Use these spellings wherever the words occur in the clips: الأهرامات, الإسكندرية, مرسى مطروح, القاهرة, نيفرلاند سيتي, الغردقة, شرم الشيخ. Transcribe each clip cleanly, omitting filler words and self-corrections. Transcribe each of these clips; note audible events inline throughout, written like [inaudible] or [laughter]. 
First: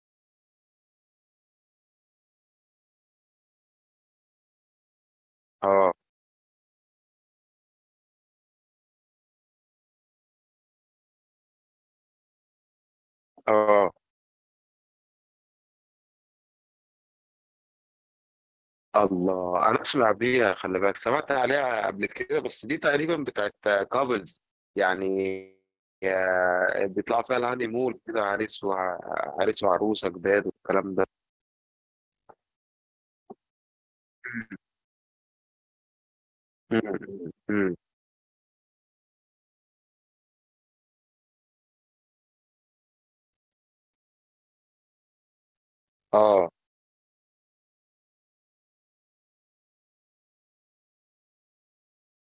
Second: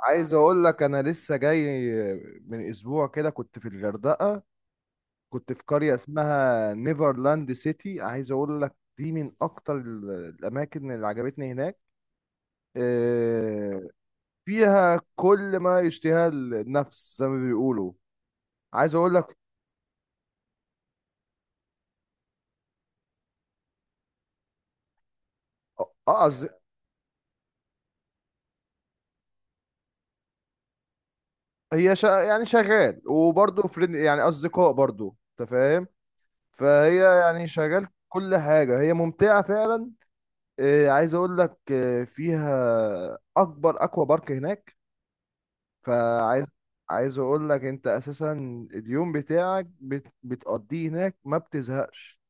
عايز اقول لك انا لسه جاي من اسبوع كده، كنت في الغردقه. كنت في اه قريه اسمها نيفرلاند سيتي. عايز اقول لك دي من اكتر الاماكن اللي عجبتني هناك. آه، اه فيها كل ما يشتهى النفس زي ما بيقولوا. عايز اقول لك الله انا اسمع بيها. خلي بالك، سمعت عليها قبل كده، بس دي تقريبا بتاعت كابلز يعني. اه آه، قصدي- بيطلعوا فيها الهاني مول كده عريس وعريس وعروسه جداد والكلام ده. هي شا يعني شغال، وبرضه فريند، يعني مم. اصدقاء، برضه انت فاهم. مم. فهي يعني مم. شغال، كل حاجه هي ممتعه فعلا. عايز اقول لك فيها اكبر اكوا بارك هناك. اه فعايز عايز اقول لك انت اساسا اليوم بتاعك بتقضيه هناك ما بتزهقش.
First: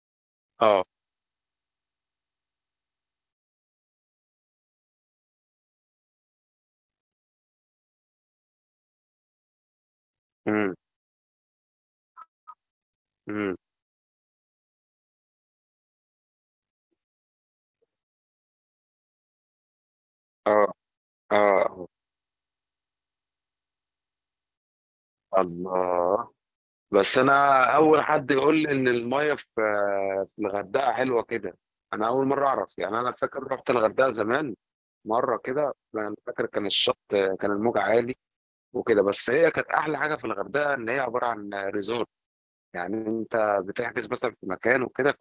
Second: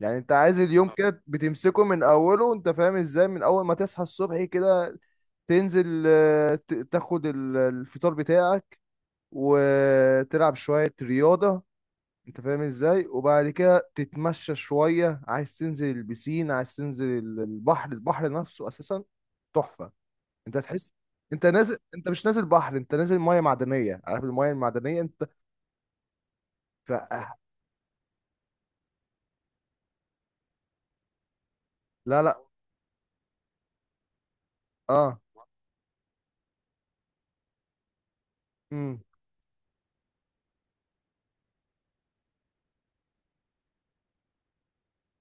يعني انت عايز اه اليوم كده بتمسكه من اوله، انت فاهم ازاي، من اول ما تصحى الصبح كده تنزل، تاخد الفطار بتاعك، وتلعب مم. شوية رياضة. انت فاهم ازاي، وبعد مم. كده تتمشى شوية، عايز تنزل البسين، عايز تنزل البحر. البحر نفسه اساسا تحفة. انت اه هتحس انت نازل، اه انت مش نازل بحر، انت نازل مية معدنية. عارف المية المعدنية، انت الله، ف... بس آه. انا اول حد يقول لي ان الميه في الغردقه حلوه كده. انا لا اول لا. مره اعرف، يعني انا فاكر رحت الغردقه زمان اه. مره كده، انا فاكر كان الشط كان الموج عالي امم. وكده. بس هي كانت احلى حاجه في الغردقه ان هي عباره عن ريزورت، يعني انت بتحجز مثلا في مكان وكده،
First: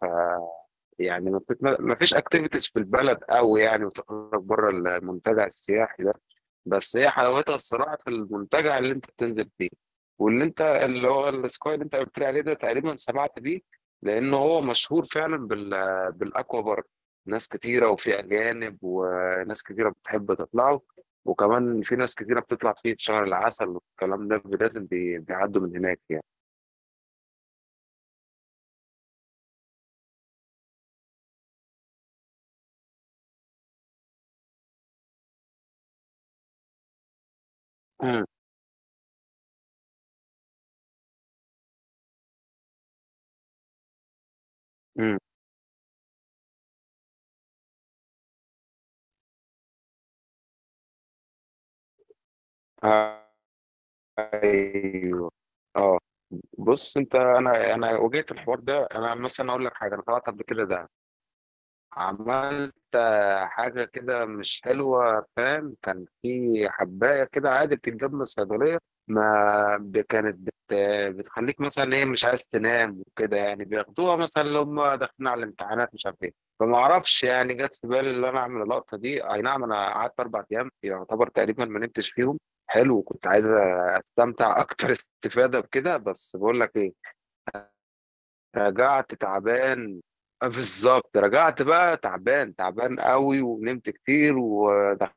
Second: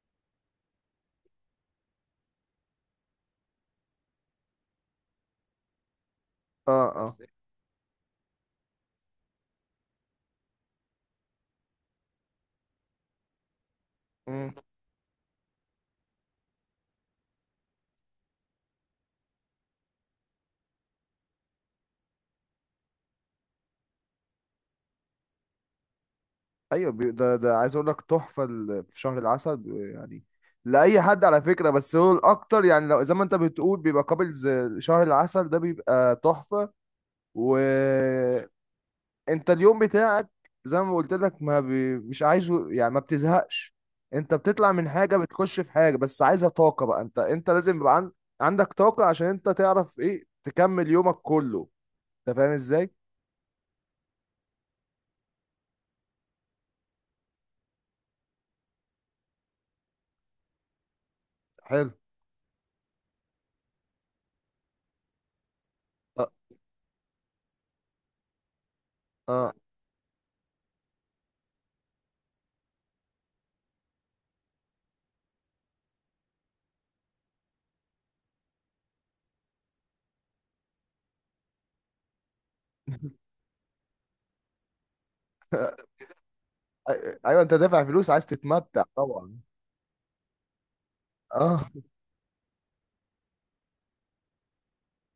يعني ما فيش اكتيفيتيز في البلد قوي يعني، وتخرج بره المنتجع السياحي ده. اه. بس هي اه. حلاوتها الصراحه في المنتجع اللي انت بتنزل فيه، واللي انت اللي هو السكاي اللي انت قلت لي عليه ده، تقريبا سمعت بيه، لان امم. هو مشهور فعلا بالاكوا بارك. ناس كتيره، وفي اجانب، وناس كتيره بتحب تطلعه، وكمان في ناس كتيره بتطلع فيه في شهر العسل والكلام ده، لازم بيعدوا من هناك يعني. ايوه. ده عايز اقول لك تحفة. في شهر العسل، يعني لأي حد على فكرة، بس هو الأكتر يعني لو زي ما أنت بتقول بيبقى كابلز. شهر العسل ده بيبقى تحفة. و امم، انت اليوم بتاعك زي ما قلت لك، ما بي... مش عايزه، يعني ما بتزهقش. انت بتطلع من حاجة امم، بتخش في حاجة، بس عايزة طاقة بقى. انت لازم يبقى عندك طاقة عشان انت تعرف ايه تكمل يومك كله. انت فاهم ازاي. ايوه، اه. بص انت، انا واجهت الحوار ده. انا مثلا اقول لك حاجه، انا طلعت قبل كده ده، حلو. عملت حاجه كده مش حلوه، فاهم؟ كان في اه. حبايه كده عادي بتتجاب من الصيدليه. آه. ما ب- كانت بت بتخليك مثلا ايه، مش عايز تنام وكده، يعني بياخدوها مثلا لو هم داخلين على الامتحانات، مش عارف ايه. فما اعرفش، يعني جت في بالي ان انا اعمل اللقطه دي. اي نعم، انا قعدت اربع ايام يعتبر تقريبا ما نمتش فيهم. حلو، كنت [laughs] عايز استمتع اكتر [laughs] استفاده بكده، بس بقول لك ايه، ايوه، انت دافع فلوس عايز تتمتع رجعت طبعا. تعبان. بالظبط، رجعت اه، بقى تعبان تعبان قوي، ونمت كتير، ودخلت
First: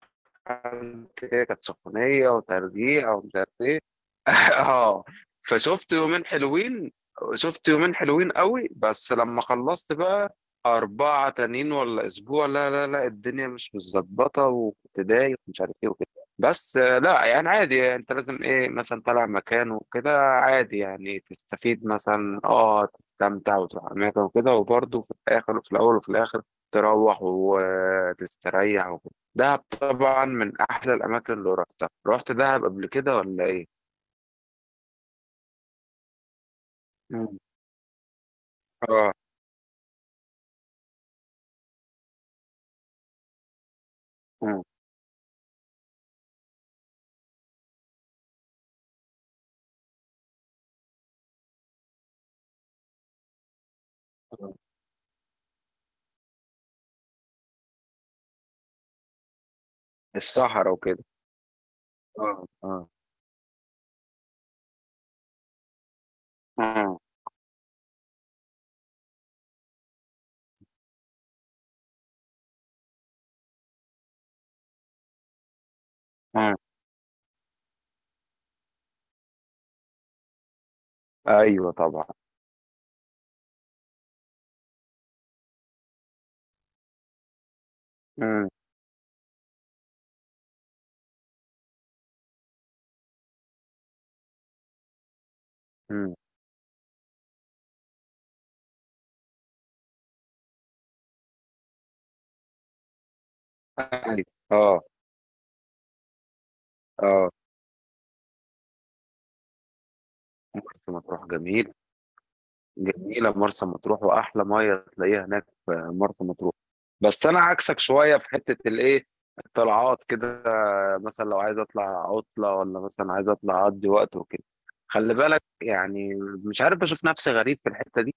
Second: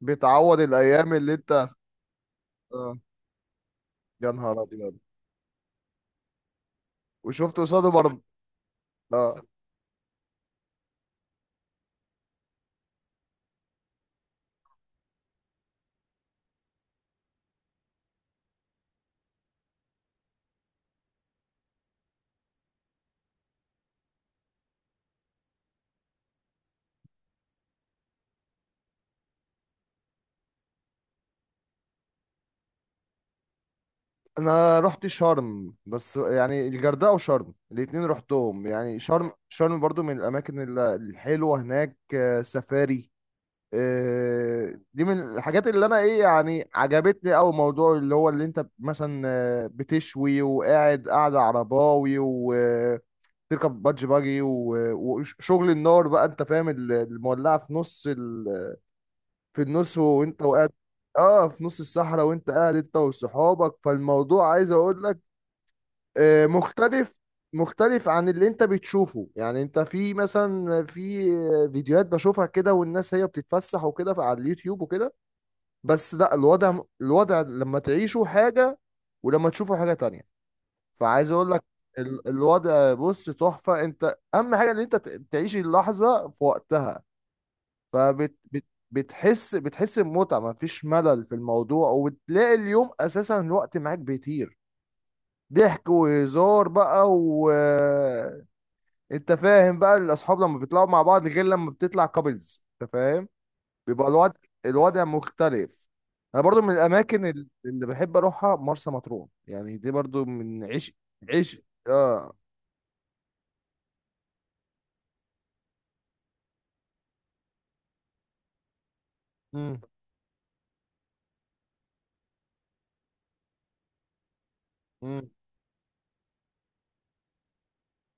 بتعوض الايام اللي كده، كانت انت. سخونية اه. وترجيع ومش عارف ايه. يا نهار ابيض. اه، فشفت يومين حلوين. وشفت شفت قصاده يومين برضه. حلوين قوي، بس اه. لما خلصت بقى أربعة تانيين ولا أسبوع، لا لا لا، الدنيا مش متظبطة، وكنت دايخ ومش عارف إيه وكده. بس لا يعني عادي، يعني أنت لازم إيه، مثلا طالع مكان وكده عادي، يعني تستفيد، مثلا أه تستمتع وتروح أماكن وكده، وبرضه في الآخر وفي الأول وفي الآخر تروح وتستريح وكده. دهب طبعا من أحلى الأماكن اللي رحتها. رحت دهب قبل كده ولا إيه؟ انا رحت شرم، بس يعني الغردقه وشرم الاتنين رحتهم. يعني آه، شرم برضو من الاماكن الحلوه هناك. سفاري، آه، دي من الحاجات اللي انا ايه، يعني عجبتني. او موضوع اللي هو اللي انت مثلا بتشوي، وقاعد، قاعده عرباوي، وتركب بادج باجي، آه. وشغل النار بقى، انت فاهم المولعه في نص في النص، وانت الصحرا وقاعد. وكده. اه، في نص الصحراء آه، وانت قاعد آه، انت وصحابك. فالموضوع عايز اقول لك آه، مختلف، مختلف عن اللي انت بتشوفه. يعني انت في مثلا فيديوهات بشوفها كده، والناس هي بتتفسح وكده على اليوتيوب وكده. بس لا، آه. الوضع لما تعيشه حاجة، ولما تشوفه حاجة تانية. فعايز اقول لك أيوه طبعًا. الوضع بص تحفة. انت اهم حاجة ان انت تعيش اللحظة في وقتها. فبت إمم، بت بتحس بمتعة، مفيش ملل في الموضوع. وبتلاقي اليوم اساسا الوقت معاك بيطير، ضحك إمم. وهزار بقى انت فاهم بقى الاصحاب لما بيطلعوا مع بعض غير لما بتطلع كابلز، انت فاهم. بيبقى أيوه. آه، الوضع مختلف. انا برضو من الاماكن آه. اللي بحب اروحها مرسى مطروح، يعني دي برضو من مرسى عشق، مطروح عشق. جميلة. اه. جميلة مرسى مطروح، وأحلى مية تلاقيها هناك في مرسى مطروح. بس أنا عكسك شوية في حتة الإيه، امم. الطلعات كده، مثلا لو عايز أطلع عطلة، ولا مثلا عايز أطلع أقضي وقت وكده، خلي امم. بالك يعني، مش عارف، بشوف نفسي غريب في الحتة دي.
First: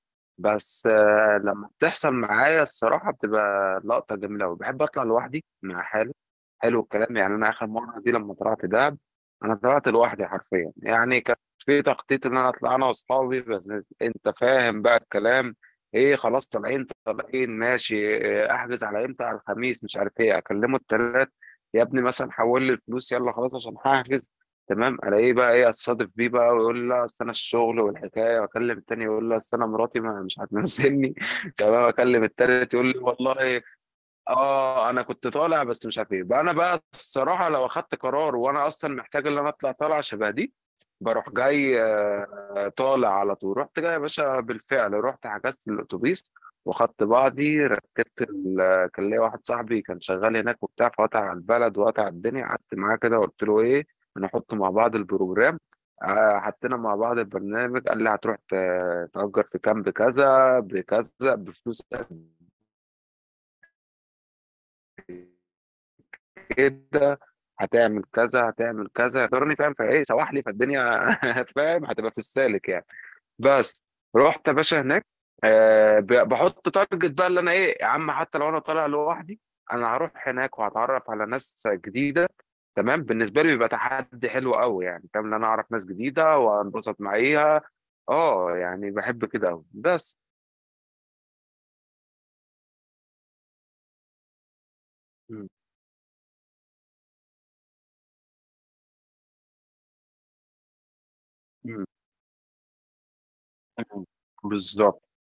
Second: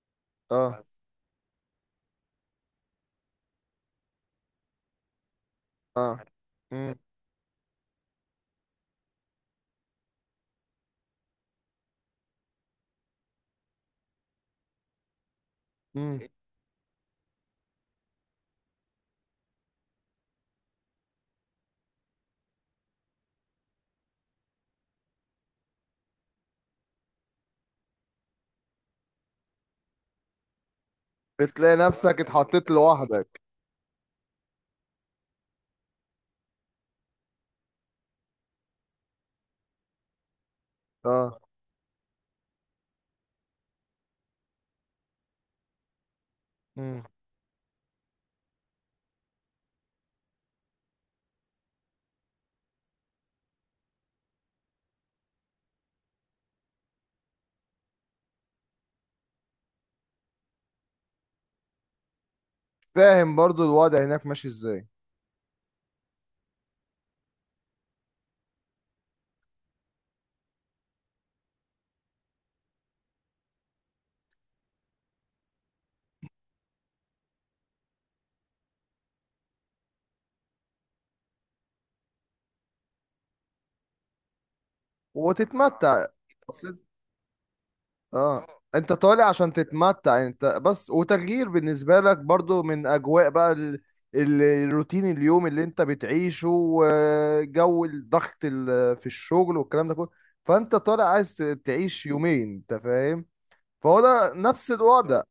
اه. بس لما بتحصل معايا الصراحة بتبقى لقطة جميلة أوي، بحب أطلع لوحدي مع حالي. اه. حلو امم. الكلام، يعني أنا آخر مرة دي لما طلعت دهب، أنا طلعت لوحدي حرفيا. يعني كان في تخطيط إن أنا أطلع أنا وأصحابي، بس أنت فاهم بقى الكلام إيه. امم. خلاص طالعين طالعين ماشي، إيه، أحجز على إمتى، على الخميس، مش عارف إيه، أكلمه التلات يا ابني، مثلا حول لي الفلوس، يلا خلاص عشان هحجز. تمام، ألاقيه بقى إيه، أتصادف بيه بقى ويقول لي لا أصل أنا الشغل والحكاية، وأكلم التاني يقول لي أصل أنا مراتي ما مش هتنزلني، [laughs] تمام بتلاقي نفسك أكلم اتحطيت التالت يقول لي لوحدك. والله، أنا كنت طالع، بس مش عارف بقى. أنا بقى الصراحة لو أخدت قرار، وأنا أصلًا محتاج إن أنا أطلع طلعة شبه دي، باروح اه. جاي، طالع على طول. رُحت جاي يا باشا بالفعل، رُحت حجزت الأتوبيس، وأخدت امم. بعضي، ركبت ال آه، كان ليّا واحد صاحبي كان شغال هناك وبتاع، فقطع على البلد وقطع على الدنيا. قعدت معاه كده وقُلت له إيه، هنحط مع بعض البروجرام. حطينا مع بعض البرنامج، قال لي هتروح تأجر في كامب كذا، بكذا، بفلوس فاهم برضو الوضع هناك ماشي ازاي. كده، هتعمل كذا، هتعمل كذا، اعذرني فاهم، فإيه سوح لي فالدنيا [laughs] فاهم، هتبقى في السالك يعني. بس، رُحت يا باشا هناك، ب باحط target بقى، اللي أنا إيه، يا عم حتى لو أنا طالع لوحدي، أنا هاروح هناك وهاتعرّف على ناس جديدة. تمام، بالنسبة لي بيبقى تحدي حلو أوي يعني، فاهم، إن أنا أعرف ناس وتتمتع. جديدة وأنبسط معاها. اه، يعني انت باحب طالع كده عشان أوي، بس. تتمتع انت بس، وتغيير بالنسبة لك برضو من اجواء بقى الروتين اليوم إمم، اللي انت بتعيشه، وجو الضغط في الشغل والكلام ده كله. فانت طالع عايز إمم، تعيش يومين، انت فاهم. فهو إمم، ده نفس بالضبط، الوضع.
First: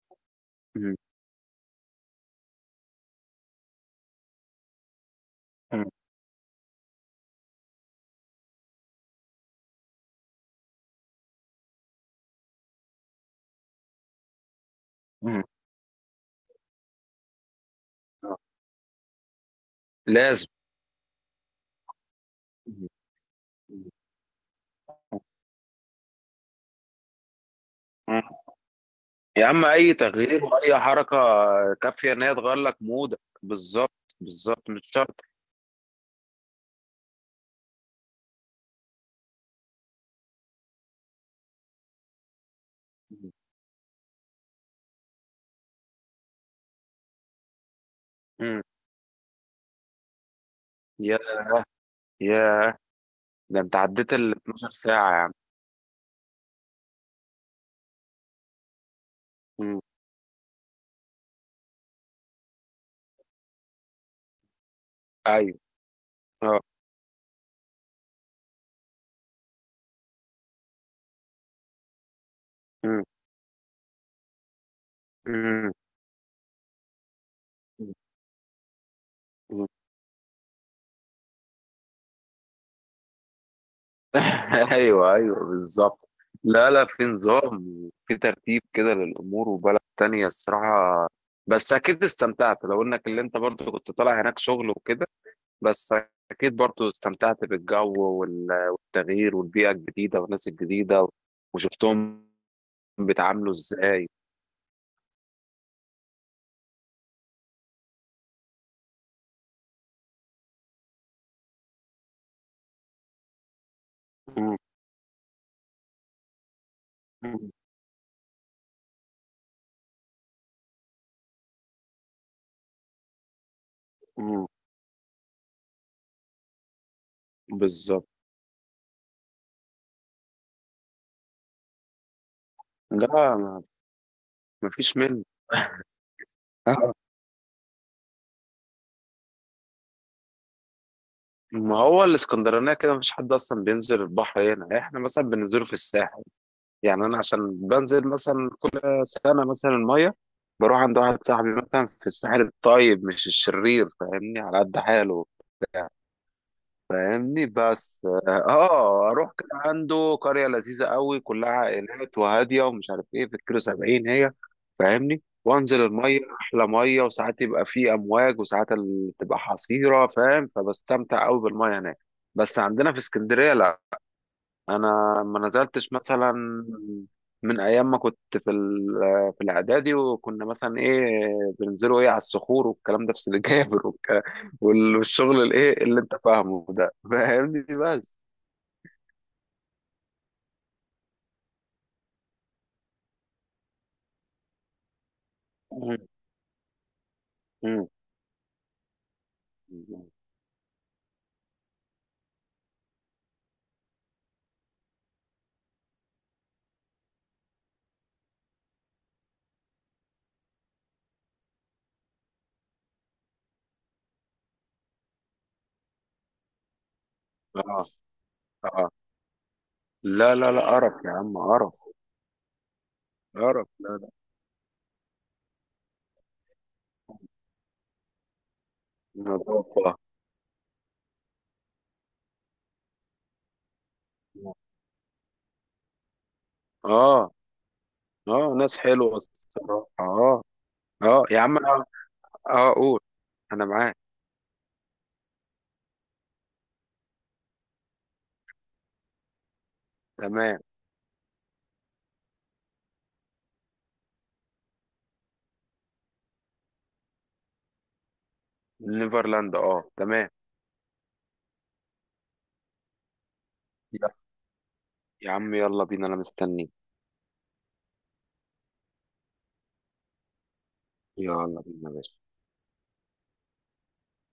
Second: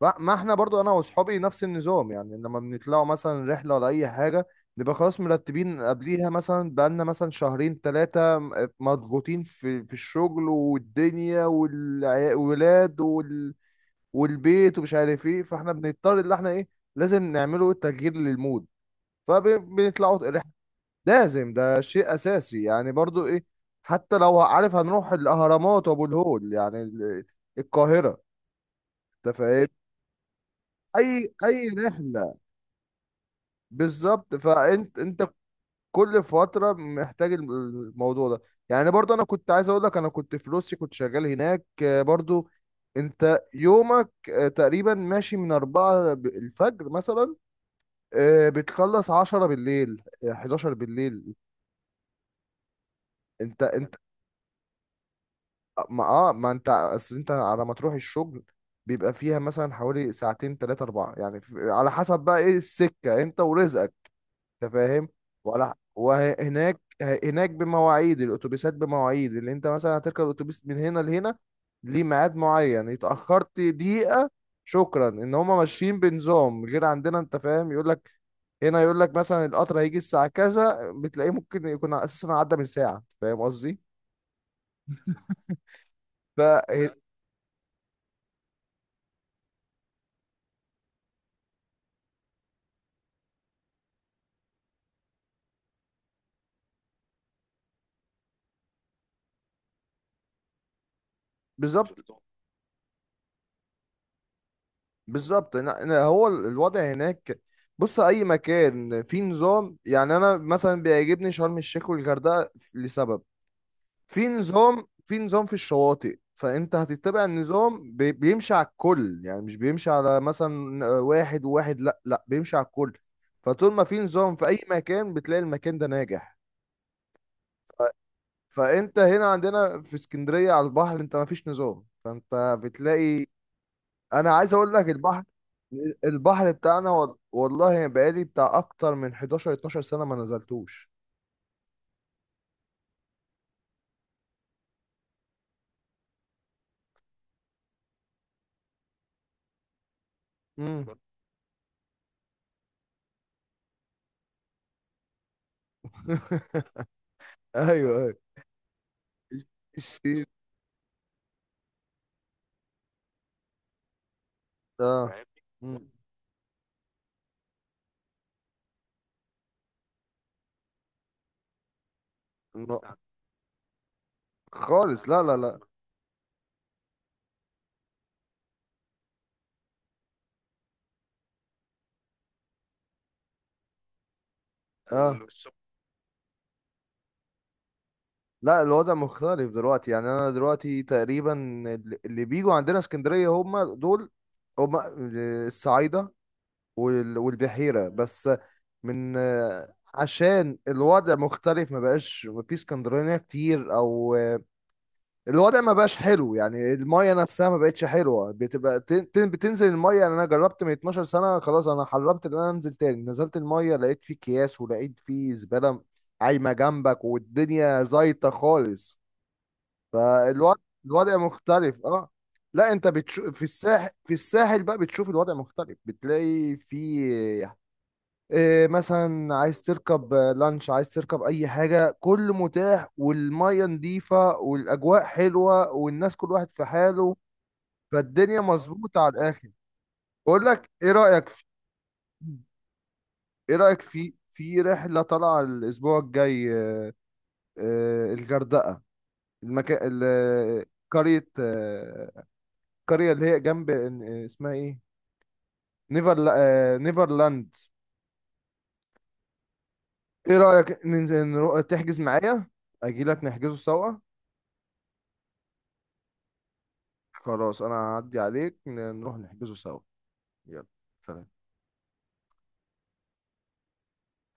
ما احنا برضو انا إمم، واصحابي نفس النظام. يعني لما بنطلعوا مثلا رحله ولا اي حاجه، نبقى خلاص مرتبين إمم، قبليها مثلا بقالنا مثلا شهرين ثلاثه. مضغوطين في الشغل والدنيا والولاد والبيت، ومش عارف ايه. إمم، فاحنا بنضطر اللي احنا ايه، لازم نعمله تغيير آه، للمود. فبنطلعوا رحله، لازم، لازم. ده شيء اساسي، إمم، يعني برضو ايه. إمم، حتى لو عارف هنروح الاهرامات وابو الهول، يعني القاهره، إمم. انت يا عم فاهم. اي تغيير واي اي حركه اي كافيه ان رحله. هي تغير لك مودك، بالظبط. بالظبط. بالظبط مش فانت شرط. انت كل فتره محتاج الموضوع ده. يعني برضو انا كنت عايز اقول لك، انا كنت في روسيا كنت شغال هناك. برضو انت يومك تقريبا ماشي من 4 الفجر مثلا، مم. بتخلص 10 بالليل، 11 يا بالليل. يا ده انت انت انت عديت ال 12 ساعه يا عم. ما اه ما انت اصل انت على ما تروح الشغل بيبقى فيها مثلا مم. حوالي ساعتين تلاتة أربعة، يعني على حسب بقى ايه السكة انت ورزقك. انت فاهم. ايوه، ولا اه. وهناك، هناك بمواعيد الاتوبيسات، بمواعيد اللي انت مثلا هتركب اتوبيس من هنا لهنا، ليه ميعاد معين. مم. اتاخرت دقيقه، شكرا. ان هما مم. ماشيين بنظام غير عندنا، انت فاهم. يقول لك هنا، يقول لك مثلا مم. القطر هيجي الساعه كذا، بتلاقيه ممكن يكون اساسا عدى من ساعه. أنت فاهم قصدي. [laughs] ايوه ايوه بالظبط. ف. لا لا، في نظام وفي ترتيب كده للامور، وبلد تانية الصراحه. بس اكيد استمتعت، لو انك اللي انت برضو كنت طالع هناك شغل وكده، بس أكيد برضو استمتعت بالجو والتغيير والبيئة الجديدة والناس الجديدة، بالظبط. وشفتهم بيتعاملوا إزاي. بالظبط إن هو الوضع هناك. بص، اي مكان فيه نظام. يعني انا مثلا بيعجبني شرم الشيخ والغردقه لسبب، إمم، في نظام في الشواطئ. فانت هتتبع إمم، النظام، بيمشي على الكل، يعني مش بيمشي على مثلا واحد وواحد، لا لا، بيمشي على الكل. فطول ما في نظام في إمم، اي مكان، بتلاقي المكان ده ناجح. بالضبط. فانت هنا عندنا في اسكندرية على البحر، انت ما فيش نظام، فانت لأ، بتلاقي. انا عايز ما اقول لك فيش منه. البحر بتاعنا آه، والله بقالي بتاع اكتر من 11 12 سنة ما نزلتوش. ما هو الإسكندرانية كده ما فيش حد أصلًا بينزل البحر هنا، إحنا مثلًا بننزله في الساحل. يعني أنا عشان بانزل مثلًا كل سنة مثلًا المَيّة، باروح امم. عند واحد صاحبي مثلًا في الساحل الطيب مش الشرير، فاهمني، على قد حاله وبتاع. [laughs] فاهمني، ايوه، بس ايوه اه اروح. كان عنده الشيء. قريه لذيذه قوي كلها عائلات وهاديه ومش عارف ايه، في الكيلو 70 هي، اه. فاهمني، وانزل الميه، احلى ميه، وساعات يبقى في امواج وساعات تبقى حصيره، فاهم، فبستمتع قوي بالميه هناك. بس مم. عندنا في اسكندريه لا. خالص، انا لا لا ما لا. نزلتش مثلا من ايام ما كنت في الاعدادي، وكنا مثلا ايه بننزلوا ايه على الصخور والكلام ده في سيدي جابر اه، والشغل الايه اللي انت فاهمه ده، فاهمني؟ بس، لا الوضع مختلف دلوقتي. يعني انا دلوقتي تقريبا، اللي بيجوا عندنا اسكندرية هم دول، هم مم. الصعايدة مم. والبحيرة بس. من عشان الوضع مختلف، ما بقاش ما في اسكندرانية كتير، او الوضع ما بقاش حلو. يعني المايه نفسها ما بقتش حلوه، بتبقى بتنزل المايه. يعني انا جربت من 12 سنه، خلاص انا حرمت ان انا انزل تاني. نزلت المايه لقيت فيه اكياس، ولقيت فيه زباله عايمه جنبك، اه، والدنيا زايطه اه. خالص. لا لا فالوضع، لا، قرف يا الوضع عم، قرف. مختلف. اه، لا انت بتشوف قرف، لا لا. في الساحل بقى بتشوف الوضع مختلف، بتلاقي فيه إيه، مثلا عايز نظافة، تركب لانش، عايز تركب اي حاجه، كله متاح، والميه نظيفه، والاجواء حلوه، والناس كل واحد في حاله. اه. فالدنيا اه، ناس مظبوطه على حلوة الاخر. الصراحة، اه. بقول لك ايه اه رايك يا في، عم، اه. اه قول. ايه انا رايك معاك. في في رحله طالعه الاسبوع الجاي. الغردقه، المكان تمام. قريه، قريه اللي هي جنب، اسمها ايه، نيفر، نيفرلاند. نيفرلاند، اه، تمام. ايه رايك ننزل، تحجز معايا، اجي لك نحجزه سوا. يا عم يلا بينا، انا مستنيك. خلاص انا هعدي عليك، نروح نحجزه سوا. يلا. سلام. يلا بينا يا باشا.